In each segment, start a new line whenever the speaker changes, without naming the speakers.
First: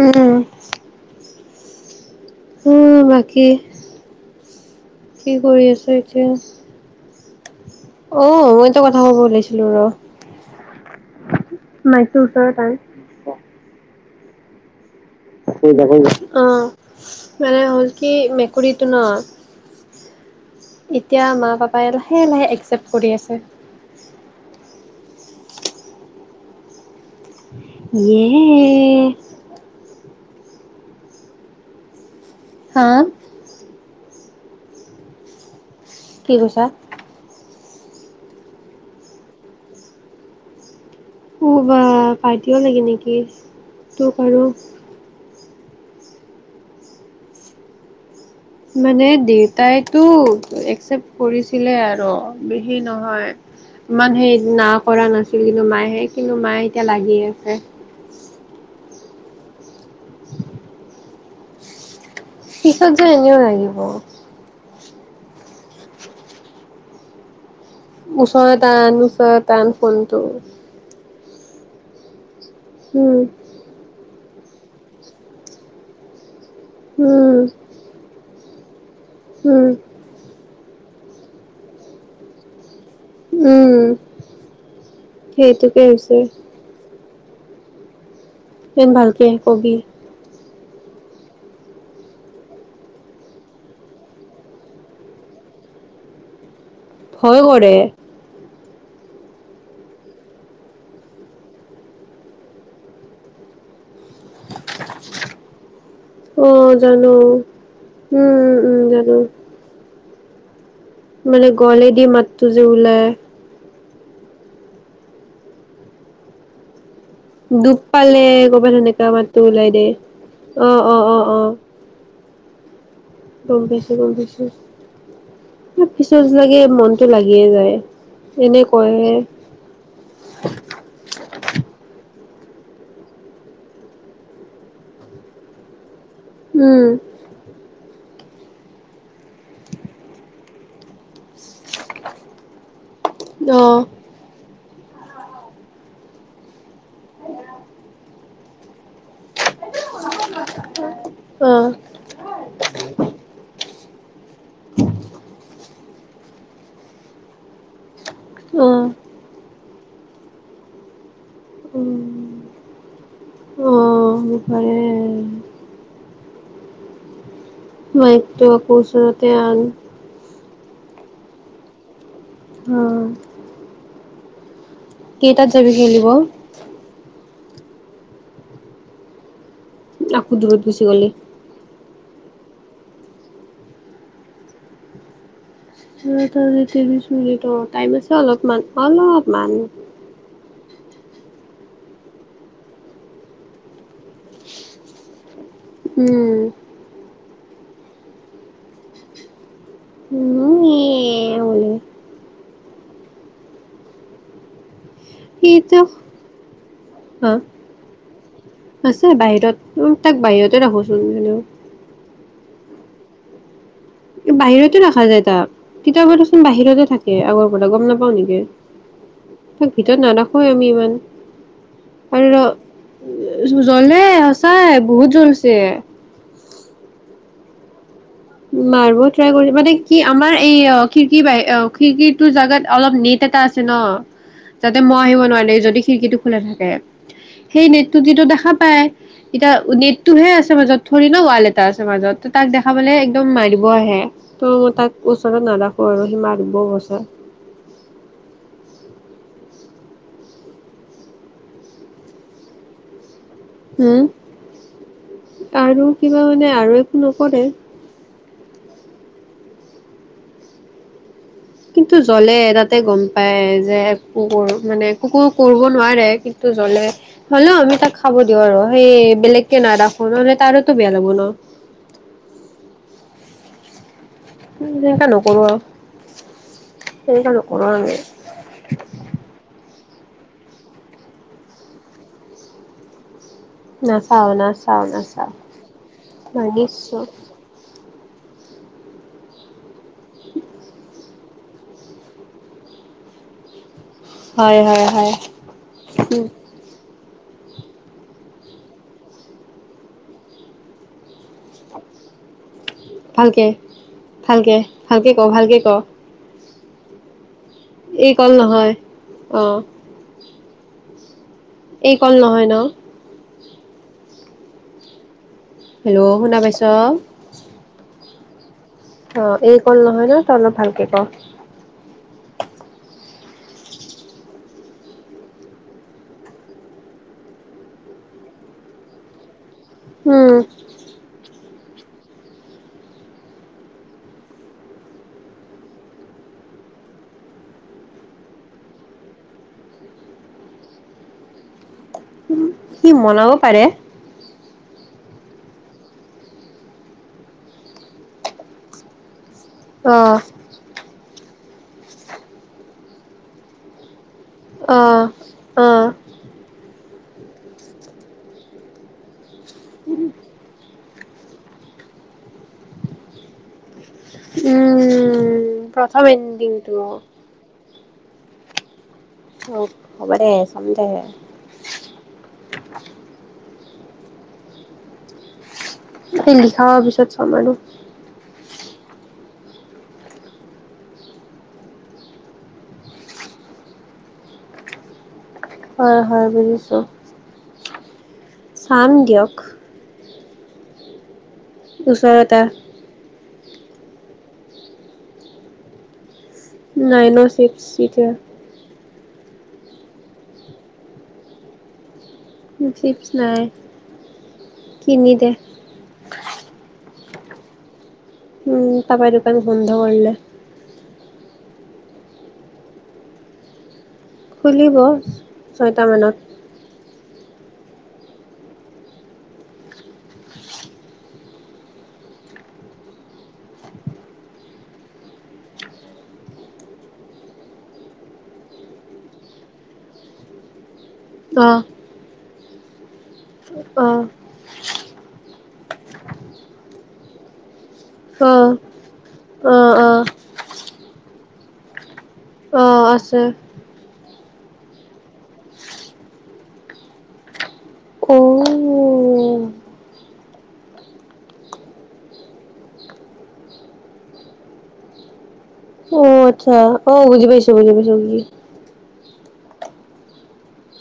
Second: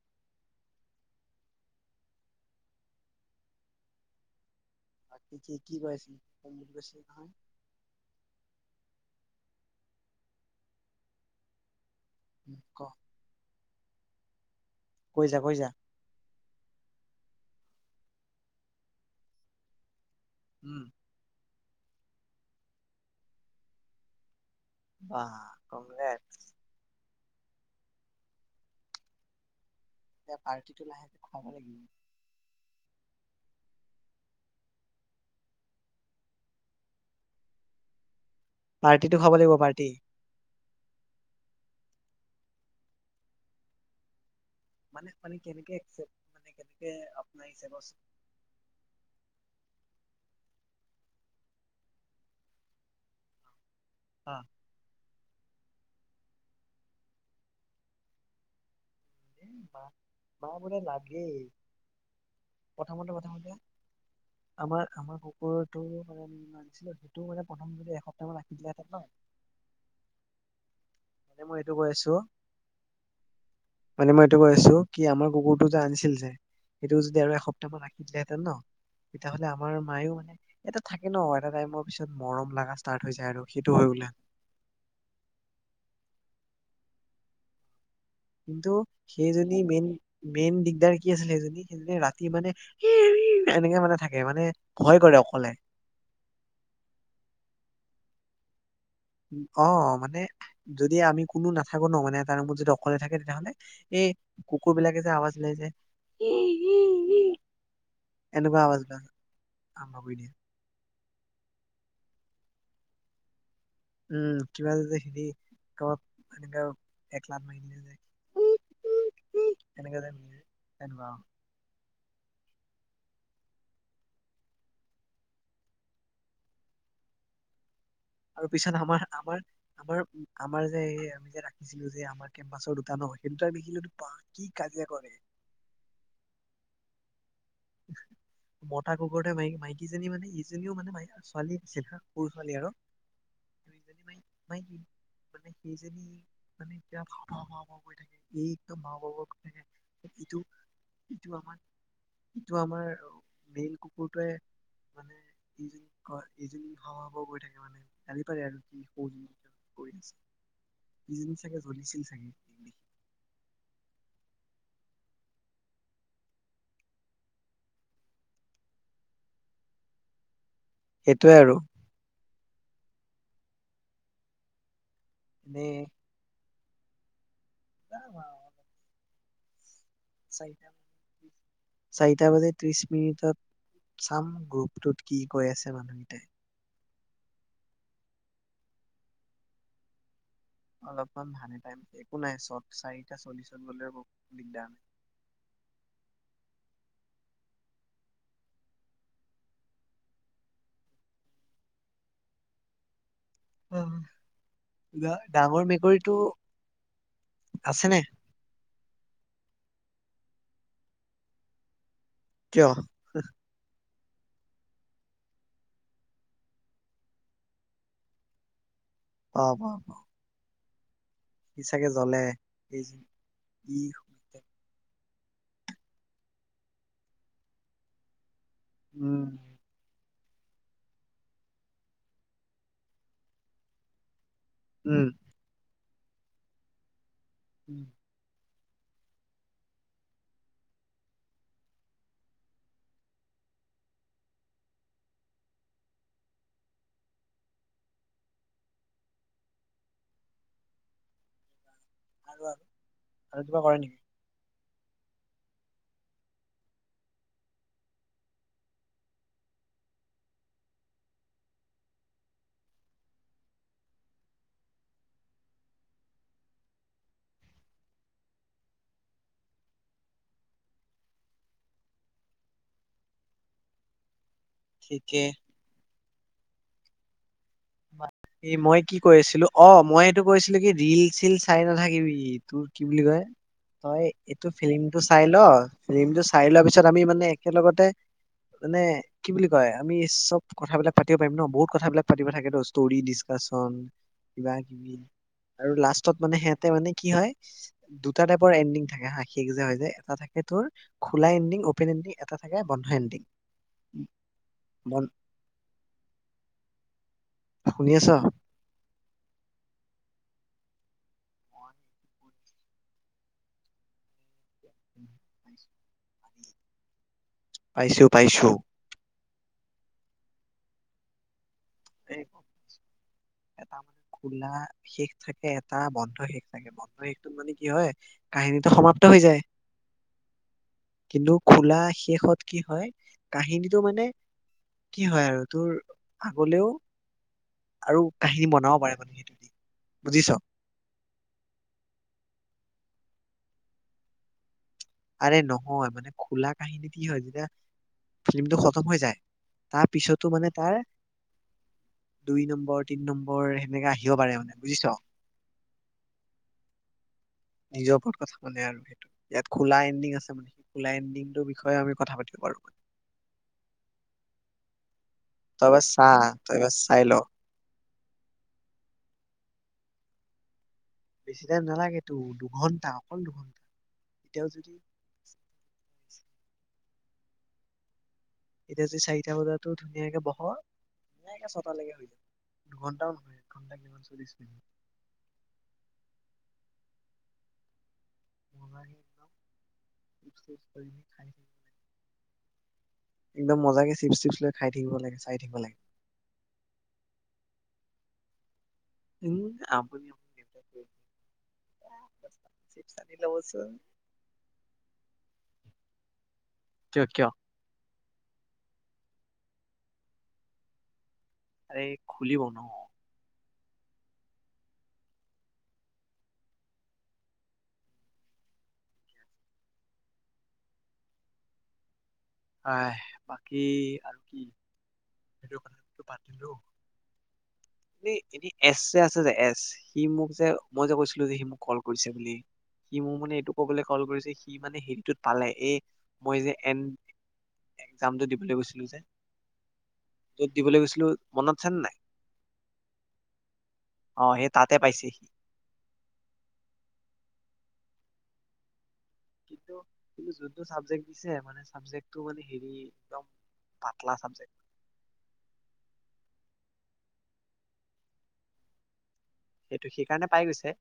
উম উ বাকী কি
বাকী
কৰি
কৈ
আছ
আছিল
এতিয়া
কম বুলি কৈছিল নহয়
আহ ম কথা ক'ব ওলাইছিলো ৰ নাইছৰ ওচৰত ত আৰু
ক
[unintelligible] কৈ যা কৈ যা অ মানে হ'ল কি মেকুৰীটো ন
উম
এতিয়া মা পাপা লাহে লাহে একচেপ্ট কৰি আছে
অ কঙগ্ৰেছ
ইএ
এতিয়া পাৰ্টিটো লাহে খাব লাগিব
অ কি কৈছা
পাৰ্টিটো খাব লাগিব পাৰ্টি
উ বা পাৰ্টিও লাগে নেকি তোক আৰু
মানে মানে কেনেকে মানে একচেপ্ট কেনেকে আপোন লাগিছে ক চোন
মানে দেউতাইতো একচেপ্ট কৰিছিলে আৰু সি নহয় মানুহে না কৰা নাছিল ছিল কিন্তু মায়েহে কিন্তু মায়ে এতিয়া লাগি আছে
এ মা মা বোৰে লাগেই
শেষত
প্ৰথমতে
এনেও
প্ৰথমতে
লাগিব
আমাৰ আমাৰ কুকুৰটো মানে মানিছিলো সেইটো মানে প্ৰথম যদি এসপ্তাহ মান ৰাখি
ওচৰত
দিলেহেঁতেন ন
আন ওচৰত আন ফোনটো
এ মই এইটো কৈ আছোঁ
উম
মানে মই এইটো কৈ আছো কি আমাৰ কুকুৰটো যে আনিছিল যে সেইটোও যদি
উম
আৰু এসপ্তাহ ৰাখিলে হেতেন ন তেতিয়াাহলে
উম
আমাৰ মায়েও মানে এটা থাকে ন এটা টাইমৰ পিছত মৰম ল লগা ষ্টাৰ্ট হৈ যায় আৰু
উম
সেইটো হয় বোলে
দেছে [unintelligible]
কিন্তু
ভালকে
সেইজনী
কবি
মেইন-মেইন দি তাৰ কি আছিলে সেইজনী-সেইজনী ৰাতি মানে উ, এনেকে মানে থাকে মানে ভয় কৰে অকলে।
ভয় কৰে।
অ', মানে যদি আমি কোনো নাথাকো ন মানে তাৰ ৰুমত যদি অকলে থাকে। তেতিয়াহ'লে এই কুকুৰ বিলাকে যে আৱাজ ওলাই যে ই
আহ,
ই
জানো
ই এনেকুৱা
উম-উম-উম
আৱাজ বিলাক
জানো।
আৰম্ভ কৰি দিয়ে
মানে গলে দি মাতটো যে ওলাই।
উম, কিবা যদি হেৰি কবাক এনেকোৱা
দুখ পালে ক'ৰবাত সেনেকা
ই
মাতটো ওলাই দে
এনেকে যে এনেকুৱা
অ-অ-অ-অ, গম পাইছো, গম পাইছো পিছত লাগে মনতটো লাগিয়ে যায়।
আৰু
এনে
পিছত
কয়হে
আমাৰ-আমাৰ-আমাৰ-আমাৰ যে এই আমি যে ৰাখিছিলো। যে আমাৰ কেম্পাছৰ দুটা ন সেই দুটাৰ দেখিলো বা কি কাজিয়া কৰে।
উম,
মতা কুকুৰতে মকী মাইকীজনী মানে ইজনীও মানে ম, ছোৱালী আছিলা। সৰু ছোৱালী আৰু
উম
দুই জনো
অ
মাই মাইকী মানে সেইজনী মানে এতিয়া ভাও-ভাও কৰি থাকে। এই একদম ভাও-ভাও কৰি থাকে ইটো-ইটো আমাৰ, এইটো আমাৰ মেইল কুকুৰটোৱে মানে এইজনী-এইজনী হাও-হাও কৰি থাকে, মানে গালি পাৰে আৰু
অ
কি
অ
এইজনী কৰি আছে এইজনী চাগে জ্বলিছিল
উম
চাগে।
আ, পাৰে। মাইকটো আকৌ ওচৰতে আন
সেইটোৱে আৰু।
অ', কেইটাত
এনে
যাবি খেলিব। [unintelligible]
যাম আৰু।
আকৌ দূৰত গুচি গলি।
টা বজাৰ ত্ৰিশ মিনিটত চাম গ্ৰুপটোত কি কৈ আছে। মানুহকেইটাই
তেন্তে তোমাৰ টাইম আছে অলপমান-অলপমান।
অলপমান ভালে টাইম একো নাই চ চাৰিটা চল্লিশত গলে দিগদাৰ নাই।
উম, উম এ বোলে
কিবা ডাঙৰ
সিটো
মেকুৰীটো
হা
আছেনে।
আছে বাহিৰত তাক বাহিৰতে ৰাখোচোন জান।
কিয়?
বাহিৰতে ৰাখা যায় তাক কিতাপোচোন বাহিৰতে থাকে আগৰ পৰা গম নোপোৱা নেকি?
অ অ
তাক ভিতৰত নাৰাখো আমি। ইমান
সি চাগে জ্বলে
আৰু
এই যি- ই
জ্বলে সঁচাই বহুত। তোলছে মাৰিব ট্ৰাই
উম
কৰি মানে কি আমাৰ এই অ খিৰিকী বাহি অ খিৰিকীটো জাগাত অলপ নেট এটা আছে ন যাতে মই
উম
আহিব নোৱাৰিল দে যদি খিৰিকীটো খোলা থাকে সেই
উম।
নেট যিটো দেখা পাই এতিয়া নেটটোহে আছে মাজত ধৰি ন ৱাল এটা আছে মাজত তাক দেখাবলে একদম মাৰিব আহে ত মই তাক ওচৰত নেদাখো আৰু সিমা দব বছৰ
আৰু আৰু আৰু কিবা কৰে নেকি
হম আৰু কিবা মানে আৰু একো নকৰে কিন্তু জ্বলে তাতে গম পায় যে কুৰ মানে কুকুৰ কৰিব নোৱাৰে কিন্তু জ্বলে হলেও আমি তাক খাব দিওঁ আৰু সেই বেলেগকে নাৰাখো নহলে তাৰতো বেয়া লব ন উ চিন্তা
ঠিকে
নকৰো আৰু সেই তেনেকুৱা নকৰো আমি
এই মই কি কৰি আছিলো অ মই এইটো কৈছিলো কি ৰিল চিলল চাই নাথাকিবি তোৰ কি বুলি কয় তই
নাচাও
এইটো
নাচাও
ফিল্মটো
নাচাও
চাই ল ফিল্মটো চাই লোৱা পিছত
ভাঙিছো
আমি মানে একেলগতে মানে কি বুলি কয় আমি চব কথাবিলাক পাতিব পাৰিম ন বহুত কথাবিলাক পাতিব থাকে ষ্টৰি ডিছকাচন কিবা
হয় হয়
কিবি
হয়
আৰু লাষ্টত
উম
মানে সিহঁতে মানে কি হয় দুটা টাইপৰ এডিং থাকে হাস যে হৈ এটা থাকে তোৰ খোলা এণ্ডিং অ'পেন এণ্ডিং এটা থাকে বন্ধ এণ্ডিং
ভালকে ভালকে
বন্
ভালকে ক ভালকে ক এই কল নহয় আহ এই কল নহয় ন হেল্ল' শুনা পাইছ
পাইছো পাইছো
অ এই কল নহয় ন তই অলপ ভালকে ক
এই এটা মানে খোলা শেষ থাকে এটা বন্ধ শেষ থাকে বন্ধ শেষটোত মানে কি হয় কাহিনীটো সমাপ্ত হৈ যায়
উম
কিন্তু খোলা শেষত কি হয় কাহিনীটো মানে কি হয় আৰু তোৰ আগলেও আৰু কাহিনী বনাও পাৰে মানে সেইটো দি বুজিছ
সি মনাব পাৰে
আৰে নহয় মানে খোলা কাহিনী কি হয় যেতিয়া ফিল্মটো খতম হৈ যায় তাৰ
অ
পিছতো মানে তাৰ দুই নম্বৰ তিন নম্বৰ সেনেকা আহ
আহ আহ
নিজৰ ওপৰত কথা মানলে আৰু সেইটো ইয়াত খোলা এণ্ডিং আছে মানে লাইন দিনটোৰ বিষয়ে আমি কথা পাতিব পাৰো
উম
তই এবাৰ চা
প্ৰথম
তই এবাৰ
এণ্ডিংটো
চাই ল
অ হবদে
বেছি টাইম নালাগে তো দুঘন্টা অকল দুঘন্টা এতিয়াও যদি
ভিন্দি খাব পিছত ত চ মাৰো
এতিয়া যদি চাৰিটা বজাতো ধুনীয়াকে বহ নে ছটালৈকে হৈ যওঁ দুঘন্টাও নহয় এক ঘন্টা কিমান চল্লিশ মিনিট
হয় হয় বুজিছো চাম দিয়ক
ষ কৰি খাই
ওচৰটা
একদম মজাকে চিপচ চিপছ লৈ খাই থাকিব লাগে চাই থাকিব লাগে
নাইনৰ' ছিক্স চিঠ
উম আনি
চিপছ নাই কিনি দে অ
কিয়
উম পাপাই দোকান বন্ধ কৰিলে
আৰে খুলিব ন
খুলিব ছয়টামানত
আহ বাকী আৰু কি সেইটো কথা পাতিলো এ এনে এচ আছে যে এচ সি মোক যে মই যে কৈছিলো যে সি মোক
অ',
কল কৰিছে বুলি সি মোৰ মানে এইটো কবলে কল
অ',
কৰিছে সি মানে হিলটোত পালে এ মই যে এন একজামটো
অ',
দিবলৈ গৈছিলো যে
অ', অ',
য'ত দিবলৈ গৈছিলো মনত আছে নে নাই
অঁ আছে
অ সেই তাতে পাইছেহি
অ',
কিন্ত কি যোনটো চাবজেক্ট দিছে মানে চাবজেক্টটো মানে হেৰি একদম পাতলা চাবজেক্ট
অ আচ্ছা অ বুজি পাইছো বুজি পাইছো
সেইটো সেইকাৰণে পাই গৈছে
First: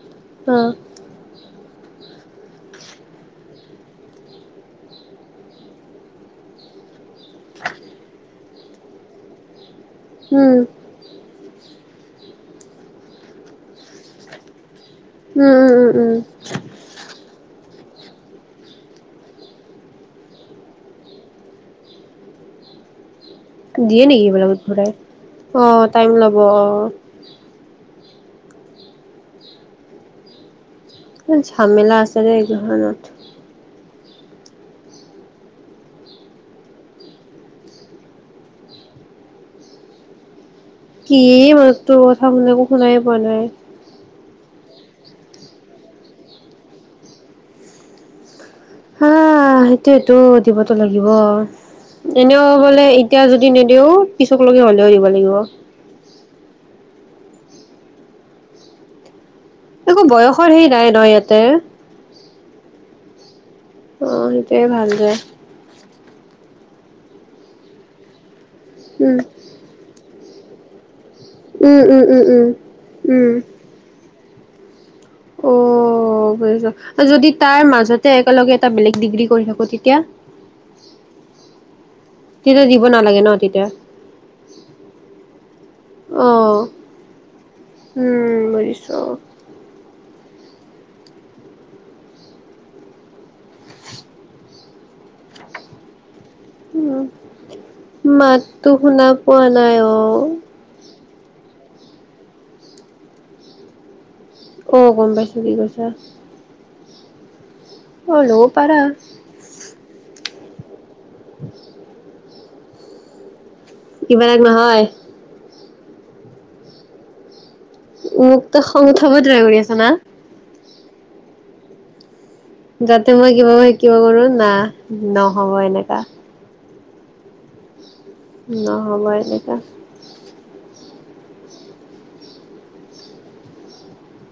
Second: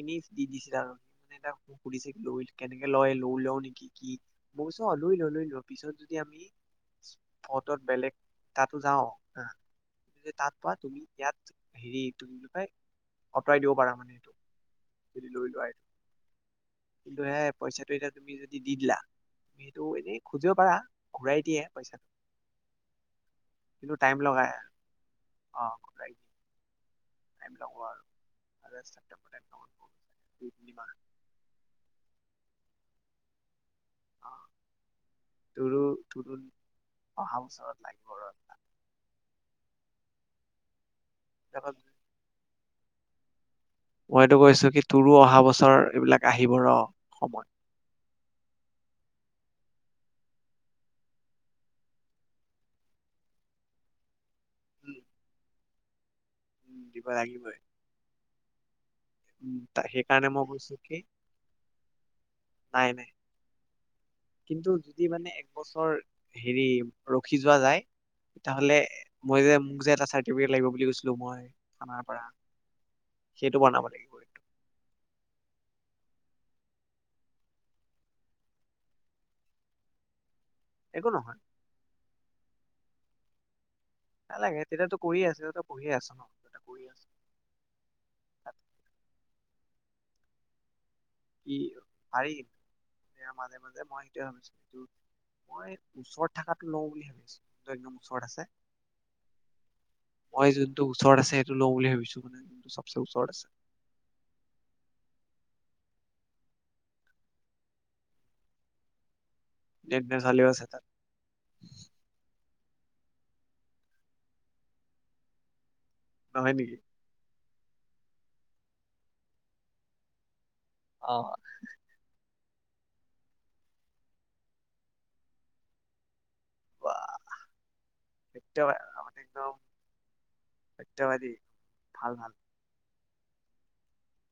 এনে দি
অ'।
দিছিল আৰু মানে এটা সুধিছে লৈ কেনেকে লয় লৈ লও নেকি কি মই কৈছো অ লৈ ল লৈ ল পিছত যদি আমি ফটত বেলেগ তাতো যাও হ তাত
উম,
প তুমি ইয়াত হেৰি তুম পাই আঁতৰাই দিব পাৰা মানে এইটো যদি
উম,
লৈ লোৱা
উম, উম, উম,
এইটো কিন্তু হে পইচাটো এতিয়া তুমি যদি দি দিলা তুমি সেইটো এনেই খুজিব পাৰা ঘূৰাই দিয়ে পইচাটো কিন্তু
দিয়ে
টাইম
নেকি
লগাই
এইবিলাক ঘুৰাই অ
ঘূৰাই
টাইম
দিয়ে
ল'ব অ
টাইম [unintelligible] আৰু দু তি
ঝামমেলা আছে যে এই ঘত
আহ তোৰু তোৰু অহা বছৰত লাগিব ৰ
কি মাতটো কথা মই একো শুনাই পোৱা নাই
মইতো কৈছো কি তোৰো অহা বছৰ এইবিলাক আহিবৰ ৰ সময়
আহ সেইটোটো দিবতো লাগিব এনেও বোলে এতিয়া যদি নিদিও পিছক লগকে হলেও
উম,
দিব লাগিব
দিব লাগিবই উম
একো
সেইকাৰণে মই
বয়সৰ হেৰি
কৈছো
নাই
কি
ন ইয়াতে
নাই নাই
অ', সেইটোৱে
কিন্তু
ভাল
যদি
দে।
মানে একবছৰ হেৰি ৰখি যোৱা যায় তে হলে
উম,
মই যে মোক যে এটা চ লাগিব বুলি কৈছে মই
উম,
খানাৰ
উম, উম,
পৰা
উম, উম।
সেইটো বনাব লাগিবটো
অ বুজিছো মই যদি তাৰ মাজতে একেলগে এটা বেলেগ ডিগ্ৰী কৰি থাকো তেতিয়া
একো নহয়
তেতিয়া দিব নালাগে ন তেতিয়া
নালাগে তেতিয়াতো কৰিয়ে আছে তত পঢ়িয়ে আছ ন
অ',
কৰি আছ
উম, বুজিছো
কি পাৰি মাজে মাজে মই সেইটোৱে ভাবিছো এইটো মই ওচৰত থটো ল
উম,
বুলি ভাবিছো একদম ওচৰত আছে
মাততো শুনা পোৱা নাই অ',
মই যুদ্ধ ওচৰত আছে এইেইটো লওঁ বুলি ভাবিছো মানে চবচে ওচৰত আছে
অঁ গম পাইছোঁ কি কৈছ হ'লেও পাৰা
নেট নেচালেও আছে তাত [unintelligible]
় [unintelligible] কিবা নহয়
নহয় নেকি
মোক তো খং উঠাব ট্ৰাই কৰি আছে না
অ
যাতে মই কিবা শিকিব পাৰে না নহব এনেকা
বাহ সত্যবান
নহ'ব এনেককা
স্যবাদী ভাল ভাল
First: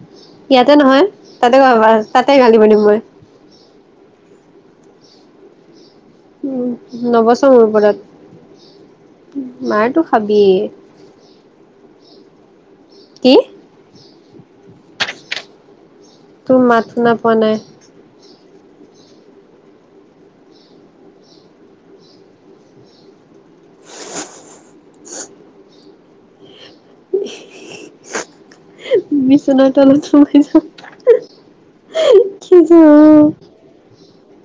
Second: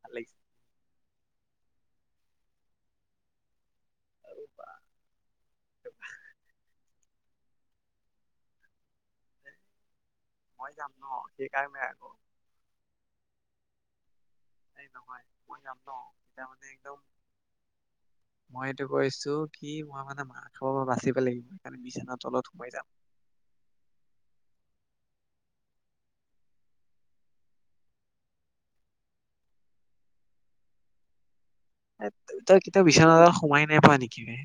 ভাল লাগিছে
ইয়াতে নহয় তাতে আমাৰ তাতে ধালিব লাগিব মই উ নবছৰ মোৰ ওপৰত মাৰো
মই যাম ন সেকাৰণে আকৌ।
কি?
এ নহয় মই যাম ন! তেতিয়া
তোৰ
মানে
মাত
একদম
শুনা পোৱা নাই।
মই এইটো কৈছো কি মই মানে মাহ খাবৰ পৰা বাচিব লাগিব সেইকাৰণে বিছানাৰ তলত সোমাই যাম।
বিচনাৰ তলত সোমাই যা।
তই কেতিয়াও বিচনা তলত সোমাই নাই পোৱা নেকি বে?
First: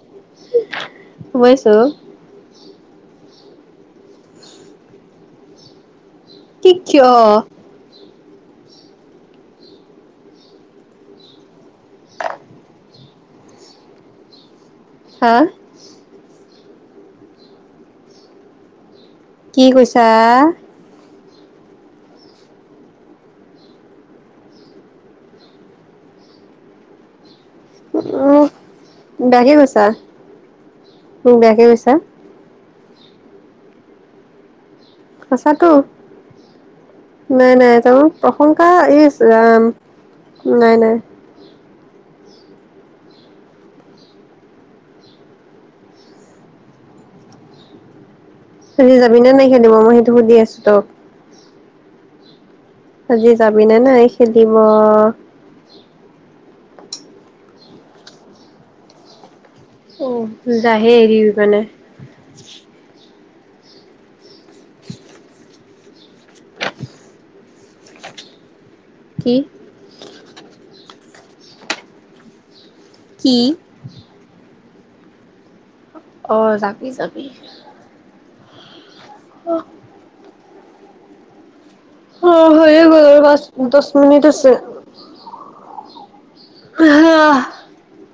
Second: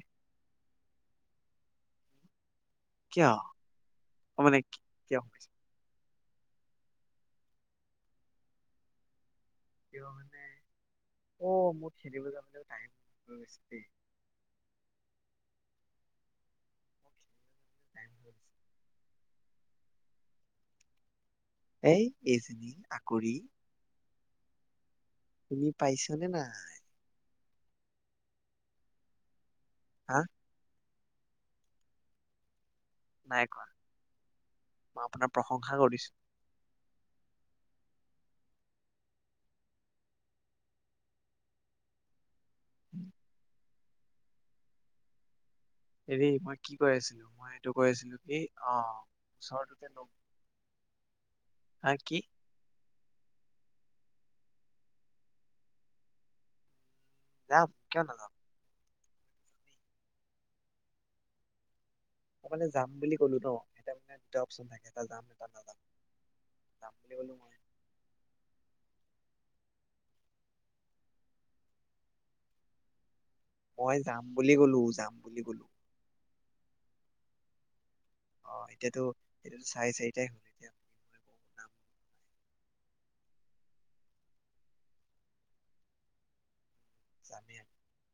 কিয়? অ' মানে কিয় কৈছে
কি কিয়?
কিয় মানে। অ' [unintelligible] খেলিব যাওঁতে টাইম [unintelligible]
হা
[unintelligible]
কি কৈছা?
এই এইজনী আকৰি। তুমি পাইছানে নাই?
উম বেয়াকে কৈছে। [unintelligible]
হা
মোক বেয়াকে কৈছা!
নাই কোৱা। মই আপোনাৰ
সঁচাতো
প্ৰশংসা কৰিছো।
নাই নাই [unintelligible] প্ৰশংসা, ইছ ৰাম নাই নাই।
[unintelligible] হেৰি মই কি কৰি আছিলো, মই এইটো কৈ আছিলো। কি অ
সুধি যাবি নে নাই খেলিব
ওচৰটোতে
মই
লগ
সেইটো সুধি আছো তোক?
হা কি?
আজি যাবিনে নাই খেলিব?
যাম, কিয় নাযাম!
অ' যাহে এৰিবি মানে।
ক'বালে যাম বুলি ক'লো ন, এতিয়া মানে দুটা অপচন থাকে এটা যাম, এটা নাযাম। যাম বুলি কলো মই।
কি? কি
মই যাম বুলি বুলি গ'লো যাম বুলি গ'লো
অ' যাবি যাবি।
অ এতিয়াতো
অ
এইটো চাৰে-চাৰিটাই হয়। [unintelligible]
অ' হৈয়ে গল আৰু পাঁচ-দশমিনিট আছে।
[unintelligible]